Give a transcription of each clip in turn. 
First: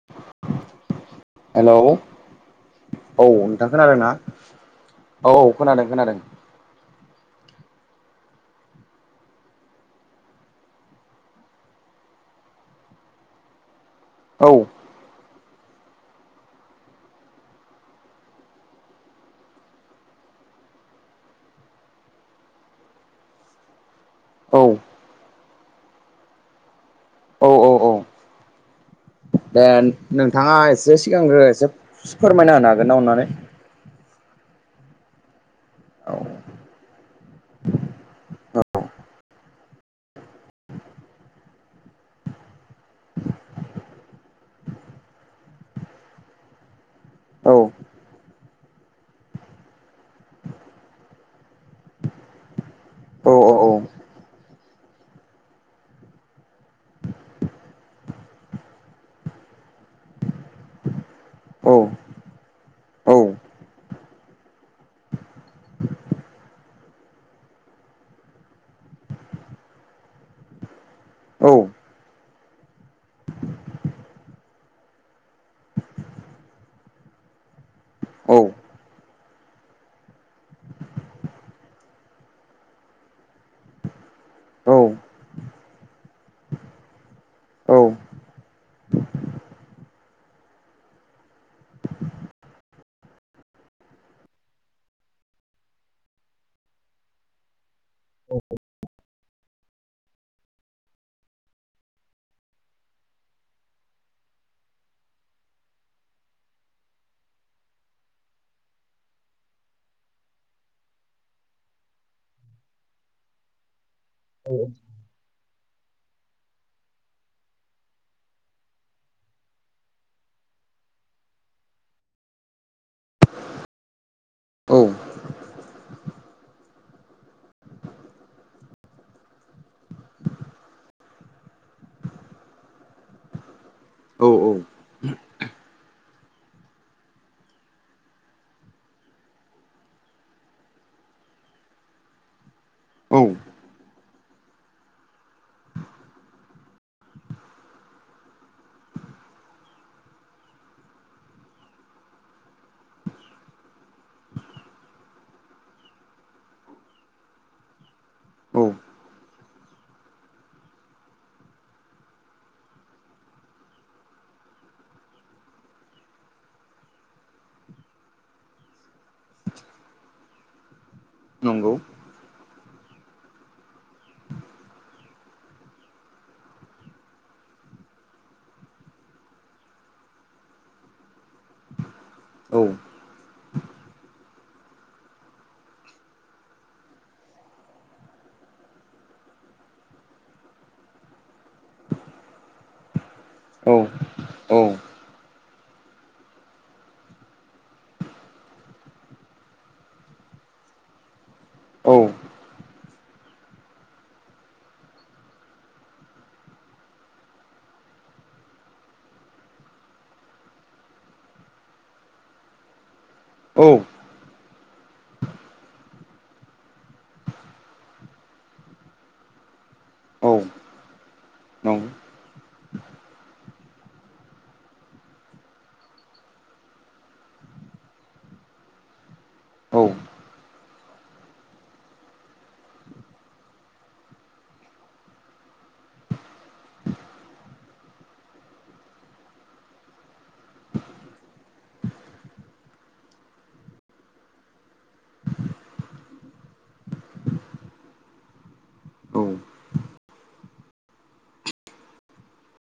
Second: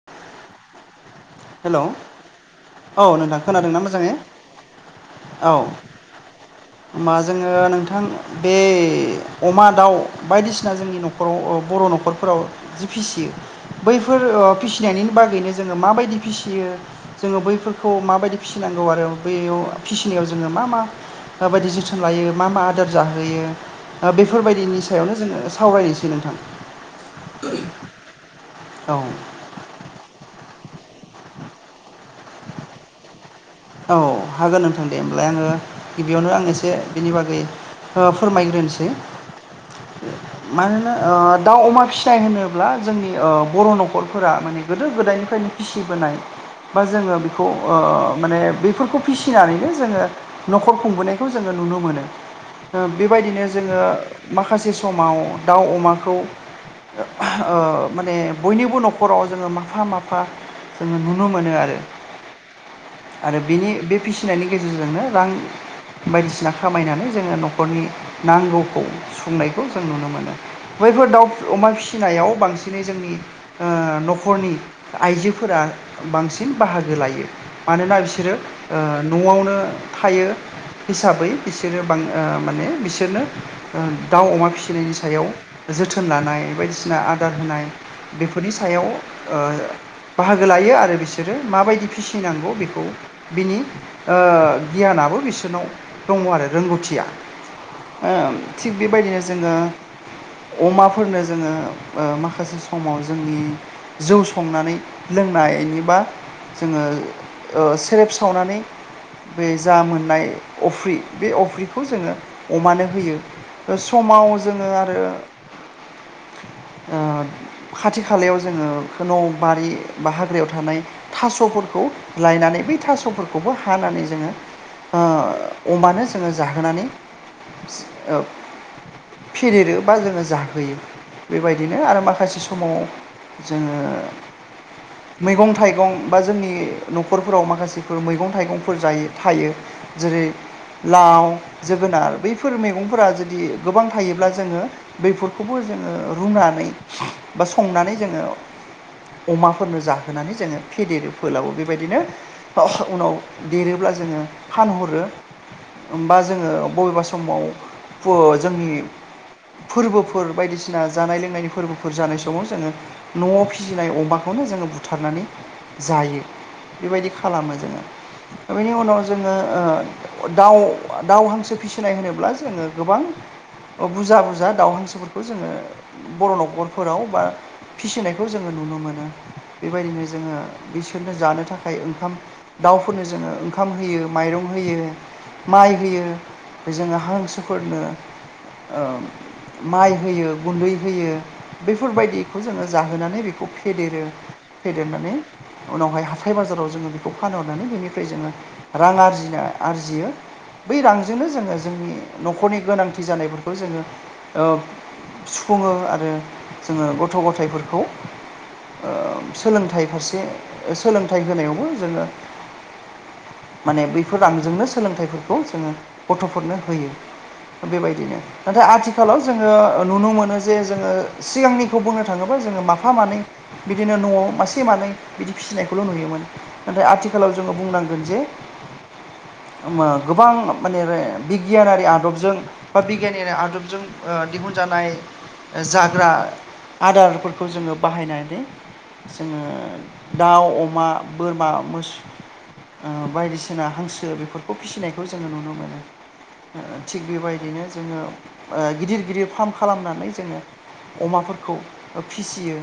[unintelligible] Hello. औ नोंथां खोनादों ना? औ खोनादों खोनादों। होमबा जोङो नोंथां बे अमा दाउ बायदिसिना जोंनि न'खर राव बर' न'खरफोराव जि फिसियो, बैफोर औ ओ फिसिनायनि बागैनो जोङो माबायदि फिसियो जोङो बैफोरखौ माबायदि फिसिनांगौ आरो बैयाव फिसिनायाव जोङो मा मा माबायदि जोथोन लायो? मा मा आदार जाहोयो? औ बेफोरबायदिनि सायावनो जोङो सावरायनोसै नोंथां। औ औ औ औ। दे नोंथाङा एसे सिगांग्रो एसे फोरमायना होनो हागोन ना अनानै? औ हागोन नोंथां दे होमबालाय आङो औ गिबियावनो आं एसे बिनि बागै फोरमायग्रोनसै। मानोना दाउ अमा फिसिनाय होनोब्ला जोंनि बर' न'खरफोरा माने गोदो गोदायनिफ्रायनो फिसिबोनाय, बा जोङो बेखौ औ माने बेफोरखौ फिसिनानैनो जोङो न'खर खुंबोनायखौ जोङो नुनो मोनो। औ बेबायदिनो जोङो औ माखासे समाव दाउ अमाखौ ओ माने बयनिबो न'खराव जोङो माफा माफा जोङो नुनो मोनो औ आरो। औ आरो बेनि बे फिसिनायनि गेजेरजोंनो रां बायदिसिना खामायनानै जोङो न'खरनि नांगौखौ सुफुंनायखौ जों नुनो मोनो। बैफोर दाउ अमा फिसिनायाव बांसिनै जोंनि ओ न'खरनि आइजोफोरा बांसिन बाहागो लायो। मानोना बिसोर बिसोरो न'आवनो थायो हिसाबै बिसोरो बां माने बिसोरनो दाउ अमा फिसिनायनि सायाव जोथोन लानाय बायदिसिना आदार होनाय बेफोरनि सायाव बाहागो लायो आरो बिसोरो माबायदि फिसिनांगौ बेखौ बिनि गियानाबो बिसोरनाव दङ आरो, रोंगौथिया। थिग बेबायदिनो जोङो अमाफोरनो जोङो माखासे समाव जोंनि जौ संनानै लोंनायनिबा, जोङो सेरेब सावनानै बे जा मोननाय अफ्रि, बे अफ्रिखौ जोङो अमानो होयो। समाव जोङो आरो खाथि खालायाव जोङो न' बारि बा हाग्रायाव थानाय थास'फोरखौ लायनानैबो थास'फोरखौबो हानानै जोङो अमानो जोङो जाहोनानै औ। फेदेरो बा जोङो जाहोयो बेबायदिनो आरो माखासे समाव जोङो औ औ मैगं थाइगं बा जोंनि न'खरफोराव माखासे जफोर मैगं थाइगंफोर जायो थायो जेरै लाव जोगोनार बैफोर मैगंफोरा जुदि औ गोबां थायोब्ला जोङो बेफोरखौबो जोङो रुनानै बा संनानै जोङो अमाफोरनो जाहोनानै जोङो फेदेरो फोलाावबो बेबायदिनो उनाव देरोब्ला जोङो फानहरो। बा जोङो बबेबा समाव जोंनि फोरबोफोर बायदिसिना जानाय लोंनायनि फोरबोफोर जानाय समाव जोङो न'आव फिसिनाय अमाखौनो जोङो बुथारनानै जायो। बेबायदि खा खालामो जोङो बेनि उनाव जोङो दाउ दााव हांसो नंगौ फिसिनाय होनोब्ला जोङो गोबां बुरजा बुरजा दाउ हेंसोफोरखौ जोङो बर' न'खरफोराव बा फिसिनायखौ जोङो नुनो मोनो बेबायदिनो जोङो बिसोरनो जानो थाखाय ओंखाम औ दाउफोरनो जोङो ओंखाम होयो माइरं होयो माइ होयो जोङो हांसोफोरनो माइ होयो गुन्दै होयो बेफोरबायदिखौ जोङो जाहोनानै बेखौ औ फेदेरो औ फेदेरनानै उनावहाय हाथाय बाजाराव जोङो खौखौ फानहरनानै बेनिफ्राय जोङो रां आरजिनो आरजियो बै रांजोंनो जोङो जोंनि न'खरनि गोनांथि जानायफोरखौ जोङो सुफुङो आरो जोङो गथ' गथायाइफोरखौ सोलोंथाइ फारसे सोलोंथाइ होनायावबो जोङो औ माने बै फोर रांजोंनो सोलोंथाइफोरखौ जोङो गथ'फोरनो होयो बेबायदिनो नाथाय आथिखालाव जोङो नुनो औ मोनो जे जोङो नंगौ सिगांनिखौ बुंनो थाङोबा जोङो माफा मानै बिदिनो न'आव मासे मानै बिदि फिसिनायखौल' नुयोमोन नाथाय आथिखालाव जोङो बुंनांगोन जे औ ओमो गोबां मानेरे बिगियानारि आदबजों बा बिगियानिनि आदबजों दिहुनजानाय जाग्रा आदारफोरखौ जोङो बाहायनानै जोङो दाउ अमा बोरमा मोस ओ बायदिसिना हांसो बेफोरखौ फिसिनायखौ जोङो नुनो मोनो थिग बेबायदिनो जोङो ओ गिदिर औ गिदिर फार्म खालामनानै जोङो अमाफोरखौ ओ फिसियो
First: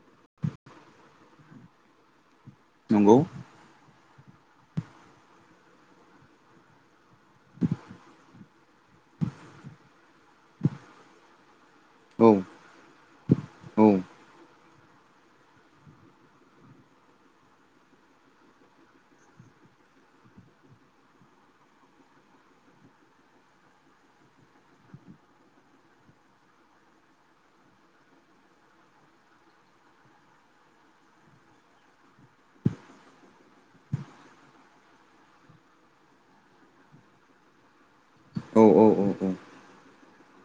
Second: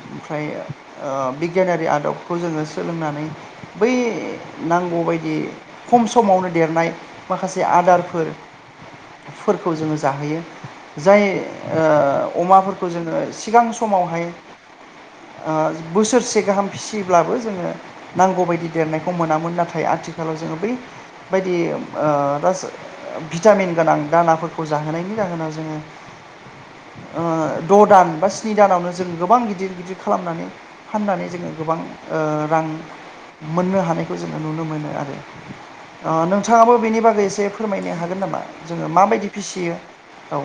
ओमफ्राय ओ बिगियानारि आदबखौ जोङो नंगौ सोलोंनानै बै नांगौबायदि खम समावनो देरनाय माखासे आदारफोर फोरखौ जोङो जाहोयो जाय औ ओ अमाफोरखौ जोङो सिगां औ समावहाय ओ बोसोरसे गाहाम फिसियोब्लाबो जोङो नांगौ बायदि देरनायखौ मोनामोन नाथाय आथिखालाव जोङो बैबायदि [unintelligible] भिटामिन गोनां दानाफोरखौ जाहोनायनि जाहोना जोङो ओ द' दान बा स्नि दानावनो जों गोबां गिदिर गिदिर खालामनानै फाननानै जोङो गोबां ओ रां मोननो हानायखौ जोङो नुनो मोनो आरो अ नोंथाङाबो बेनि बागै एसे फोरमायनो हा गोन नामा औ जोङो औ औ माबायदि औ फिसियो औ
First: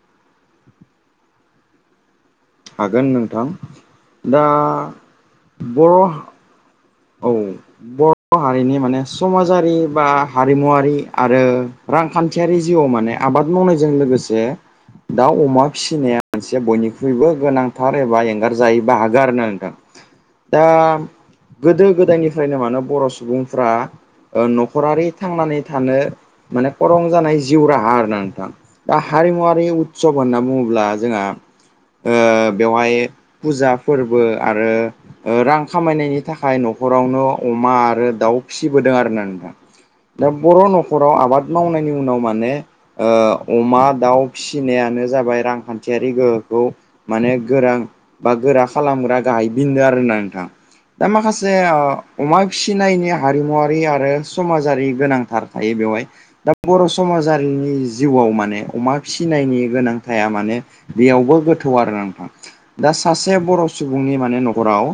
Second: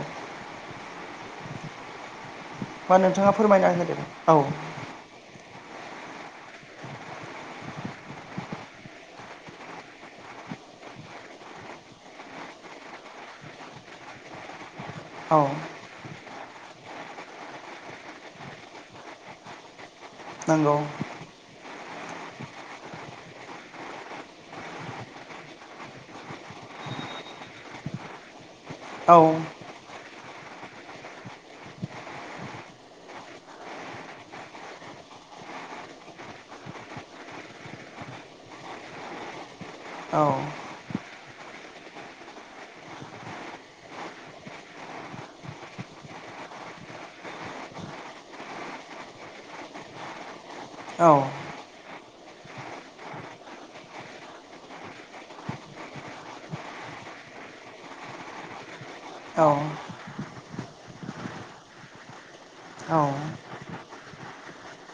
बा हागोन नोंथाङा नोंथां फोरमायना होदो औ दा बर' औ [unintelligible] बर' हारिनि माने समाजारि बा हारिमुवरारि आरो रांखान्थियारि जिउआव माने आबाद मावनायजों लोगोसे औ दाउ, अमा फिसा फिनाया मानसिया बयनिख्रुइबो गोनांथार एबा एंगारजायि बाहागो आरोना नोंथां दा नंगौ गोदो गोदायनिफ्रायनो मानो बर' सुबुंफ्रा न'खरारि थांनानै थानो माने खरं जानाय जिउ राहा आरोना नोंथां दा औ हारिमुवारिव सब होनना बुङोब्ला जोंहा ओ बेवहाय फुजा फोरबो आरो ओ रां खामायनायनि थाखाय न'खरावन' अमा आरो दाउ फिसिबोदों आरो ना नोंथां औ दा बर' न'ख खराव आबाद मावनायनि उनाव माने ओ अमा, दाउ फिसिनायानो जाबाय रांखान्थियारि गोहोखौ माने गोरा बा गोरा खालामग्रा गाहाय बिदों आरोना नोंथां दा औ माखासे जे अमा फिसिनायनि हारिमुवारि आरो समाजारि गोनांथार थायो बेवहाय दा बर' समाजारिनि जिउआव माने अमा औ फिसिनायनि गोनांथाया माने बेयावबो गोथौ आरो नोंथां दा औ सासे बर' सुबुंनि माने न'खराव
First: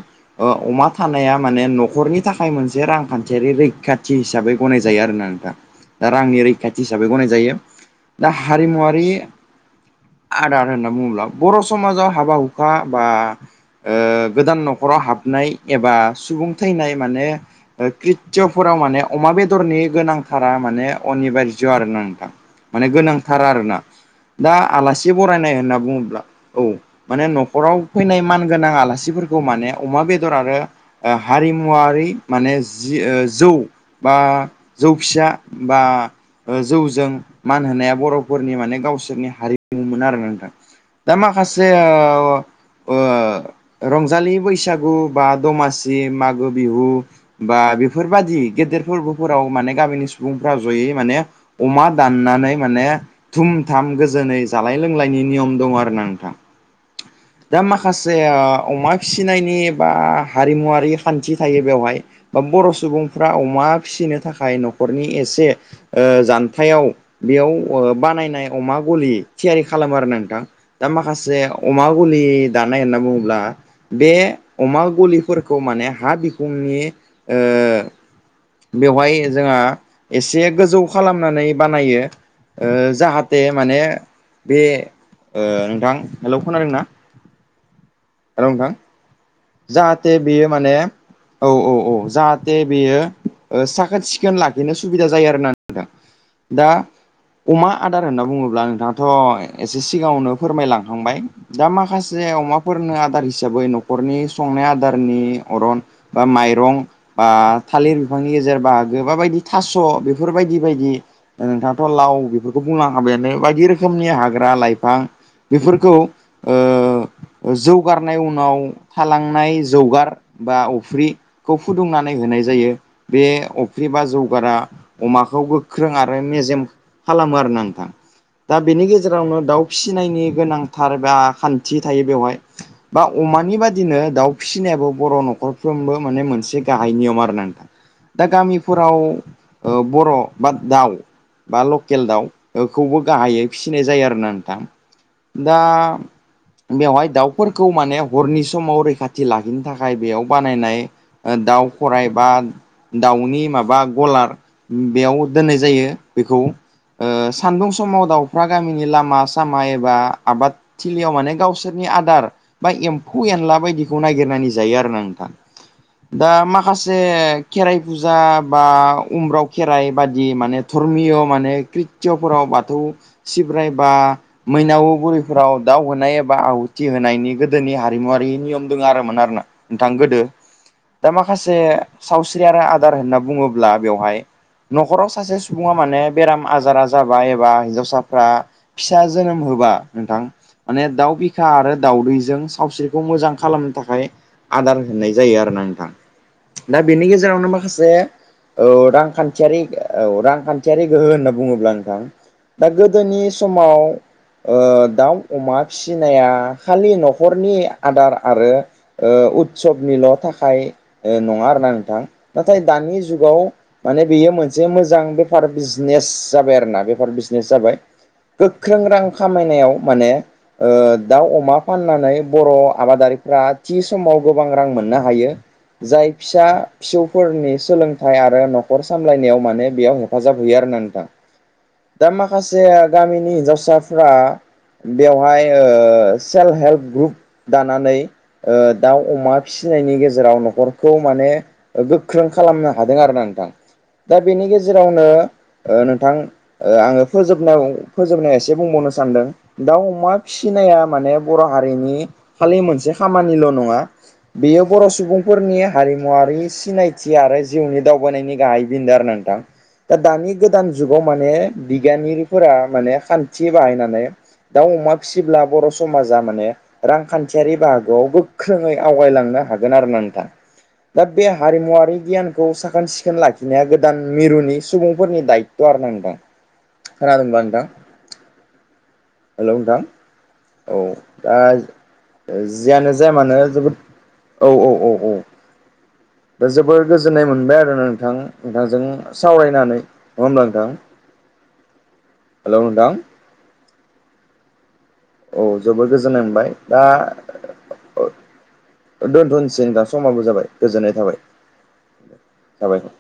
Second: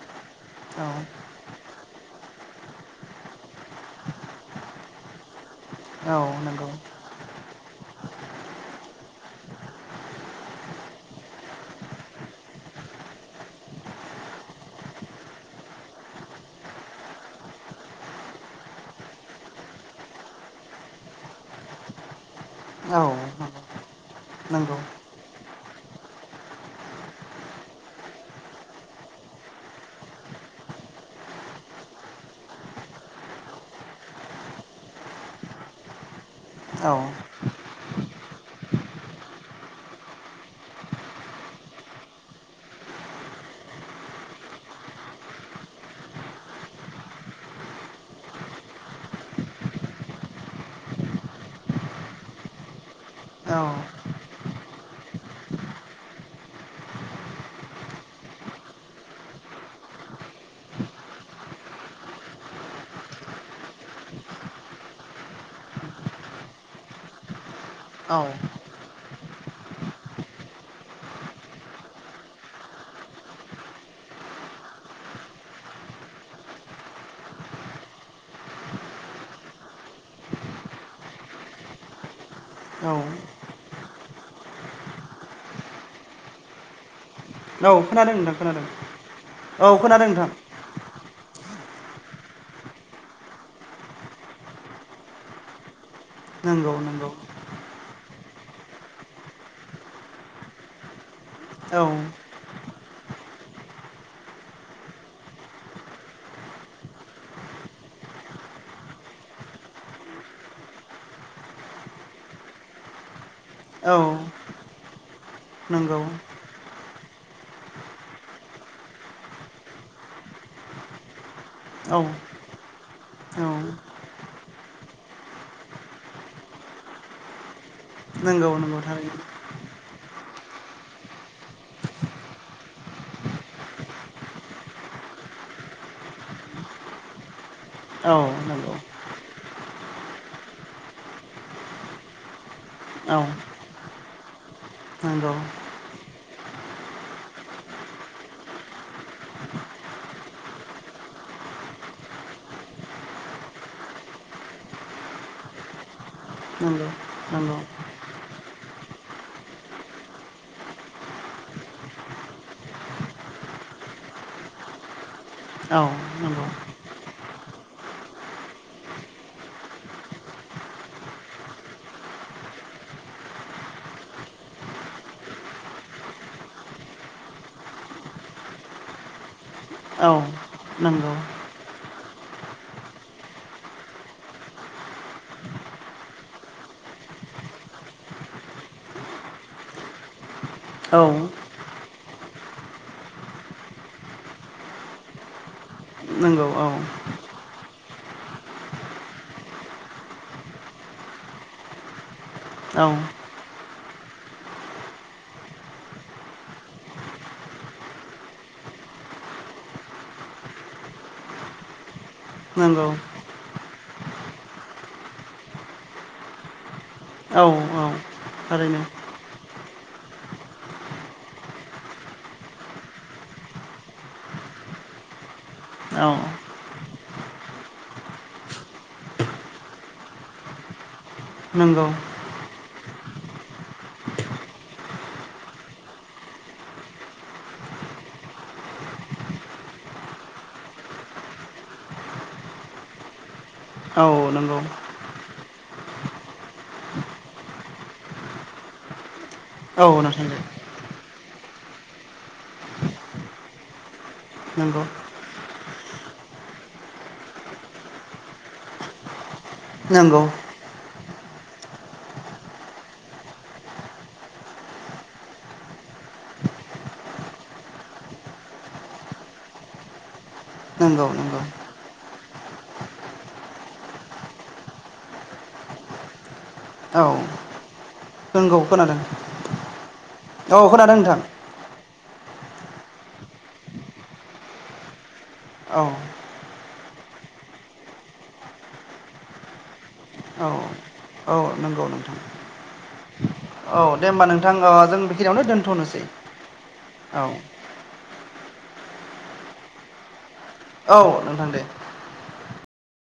औ अमा थानाया माने न'खरनि थाखाय मोनसे रांखान्थियारि रैखाथि हिसाबै गनाय जायो आरोना नोंथां दा औ रांनि नंगौ रैखाथि हिसाबै गनाय जायो दा हारिमुवारि आदार होनना बुङोब्ला बर' समाजाव हाबा हुखा बा ओ गोदान न'खराव हाबनाय एबा सुबुं थैनाय माने कृतयफोराव माने अमा बेदरनि गोनांथारा माने अनिबारज आरो ना नोंथां माने औ गोनांथार आरोना दा नंगौ आलासि बरायनाय होनना बुङोब्ला औ माने न'खराव फैनाय मान गोनां आलासिफोरखौ माने अमा बे दर आरो हारिमुवारि माने जि जौ बा जौ फिसा बा ओ औ जौजों मान होनाया बर'फोरनि माने गावसोरनि हारिमुमोन आरो नोंथां दा माखासे ओ रंजालि बैसागु बा दमासि मोगो बिहु बा बेफोरबादि गेदेर फोरबोफोराव माने गामिनि सुबुंफ्रा जयै माने अमा दाननानै माने थुम औ थाम गोजोनै जालाय लोंलायनायनि नियम दं आरो ना नोंथां दा माखासे अमा फिसिनायनि बा हारिमुवारि खान्थि थायो बेवहाय बा बर' सुबुंफ्रा अमा फिसिनो थाखाय न'खरनि एसे ओ जान्थायाव बेयाव औ बानायनाय अमा गलि थियारि खालामो आरो नोंथां दा माखासे अमा गुलि दानाय होनना बुङोब्ला बे अमा गलिफोरखौ माने हा बिखुंनि ओ बेवहाय जोंहा एसे गोजौ खालामनानै बानायो ओ औ जाहाथे माने बे ओ नोंथां हेल' खोनादों ना औ खोनादों नोंथां हेल नोंथां खोनादों जाहाथे बेयो माने औ औ औ जाहाथे बेयो ओ साखोन-सिखोन लाखिनो सुबिदा जायो आरोना नोंथां नंगौ नंगौ अमा आदार होनना बुङोब्ला नोंथाङाथ' एसे सिगाङावनो फोरमायलांखांबाय दा औ माखासे अमाफोरनो आदार हिसाबै न'खरनि संनाय आदारनि अरन बा माइरं बा थालिर बिफांनि गेजेर बाहागो बायदि बायदि थास' बेफोरबायदि बायदि नोंथाङाथ' लाव बेफोरखौ बुंलां हाबायानो बायदि औ रोखोमनि हाग्रा लाइफां बेफोरखौ नंगौ ओ जौगारनाय उनाव थालांनाय जौगार बा अफ्रि औ फुदुंनानै होनाय जायो बे औ अफ्रि बा जगारा अमाखौ गोख्रों आरो मेजेम खालामो आरो ना नोंथां नंगौ दा नंगौ बेनि थारैनो गेजेरावनो दाउ फिसिनायनि गोनांथार एबा खान्थि थायो बेवहाय बा अमानि बादिनो दाउ फिसिनायाबो बर' न'खरफ्रोमबो माने मोनसे गाहाय नियमा आरो नोंथां औ दा नंगौ गामिफोराव बर' बा दाउ बा लकेल दाउ बेखौबो औ गाहायै फिसिनाय जायो आरो ना नोंथां नंगौ दा बेवहाय दाउ फोरखौ माने हरनि समाव रैखाथि लाखिनो थाखाय बेयाव बानायनाय दाउ फराय बा दाउनि माबा गलार बेयाव दोननाय जायो बेखौ [unintelligible] सान्दुं समाव दाउफ्रा गामिनि लामा सामा एबा आबाद थिलियाव माने गावसोरनि आदार बा एम्फौ एनला बायदिखौ नायगिरनानै जायो आरो ना नोंथां औ दा नंगौ मा माखासे खेराइ फुजा बा उम्राव खेराइ बादि माने धर्मिय माने खाथि'फोराव बाथौ सिब्राय बा मैनाव बुरिफोराव दाउ होनाय एबा आहुथि होनायनि गोदोनि हारिमुवारि नियम दङ आरोमोन आरोना नोंथां औ गोदो दा नंगौ माखासे मोनसे सावस्रि आरो आदार होनना बुङोब्ला बेवहाय न'खराव सासे सुबुङा माने बेराम आजारा जाबा एबा हिन्जावसाफ्रा फिसा जोनोम होबा नोंथां माने औ दाउ बिखा आरो दाउदै जों सावस्रिखौ मोजां खालामनो थाखाय आदार होननाय जायो आरो ना नोंथां नंगौ औ दा बेनि गेजेरावनो माखासे औ रांखान्थियारि औ रांखान्थियारि गोहो होनना बुङोब्ला नोंथां दा औ गोदोनि समाव दाउ अमा फिसिनाया खालि न'खर नखरनि आदार आरो उत्सबनिल' थाखाय नङा आरोना नोंथां नाथाय नंगौ दानि जुगाव माने बेयो मोनसे मोजां बेफार बिजनेस जाबाय आरो ना बे औ ज औ गोख्रों थारैनो रां खामनाय म दामा फ नानै बर' आबादारिफ्रा थि समाव गोबां रां मोननो हायो औ जाय फिसा फिसौफोरनि सोलोंथाइ आरो न'खर सामलायनायाव माने बेयाव हेफाजाब होयो आरो ननानै दा नंगौ दा माखासे गामिनि हिन्जावसाफ्रा बेवहाय सेल्फ हेल्प ग्रुप दानानै दाउ अमा फिसिनायनि गेजेराव न'खरखौ माने गोख्रों खालामनो हादों आरो ना नोंथां औ दा बेनि नंगौ गेजेरावनो नोंथां आङो फोजोबनायाव फोजोबनायाव एसे बुंबावनो सानदों दाउ औ अमा नोंथां फिसिनाया माने बर' हारिनि खालि मोनसे खामानिल' नङा बेयो नंगौ बर' सुबुं फोरफोरनि हारिमुवारि सिनायथि आरो जिउनि दावबायनायनि गाहाय बिदों आरो नोंथां दा नंगौ दानि गोदान जुगाव माने बिगियानगिरिफोरा माने खान्थि बाहायनानै दाउ अमा फिसिब्ला बर' समाज जा माने रांखान्थियारि बाहागोआव गोख्रोङै आवगायलांनो हागोन आरो नोंथां दा नंगौ बे नंगौ हारिमुवारि गियान खौ साखोन सिखोन लाखिनाया गोदान मिरुनि सुबुंफोरनि दायथ' आरो नांदां औ खोनादोनबा नों‌थां नंगौ खोनादों हेलौ नोंथां औ खोनादों नोंथां दा जियानो जाया मानो जोबोद औ औ औ औ औ दा जोबोर गोजोननाय मोनबाय आरो नोंथां नोंथांजों सावरायनानै होमब्ला औ नोंथां औ नंगौ नोंथां हेलौ नोंथां औ दे होनबा नोंथां जों बेखिनियावनो औ जोबद दोनथ'नोसै गोजोननाय मोनबाय दा औ दोनथुनसिन दा समाबाबो जाबाय गोजोननाय औ थाबाय नोंथां दे थाबायर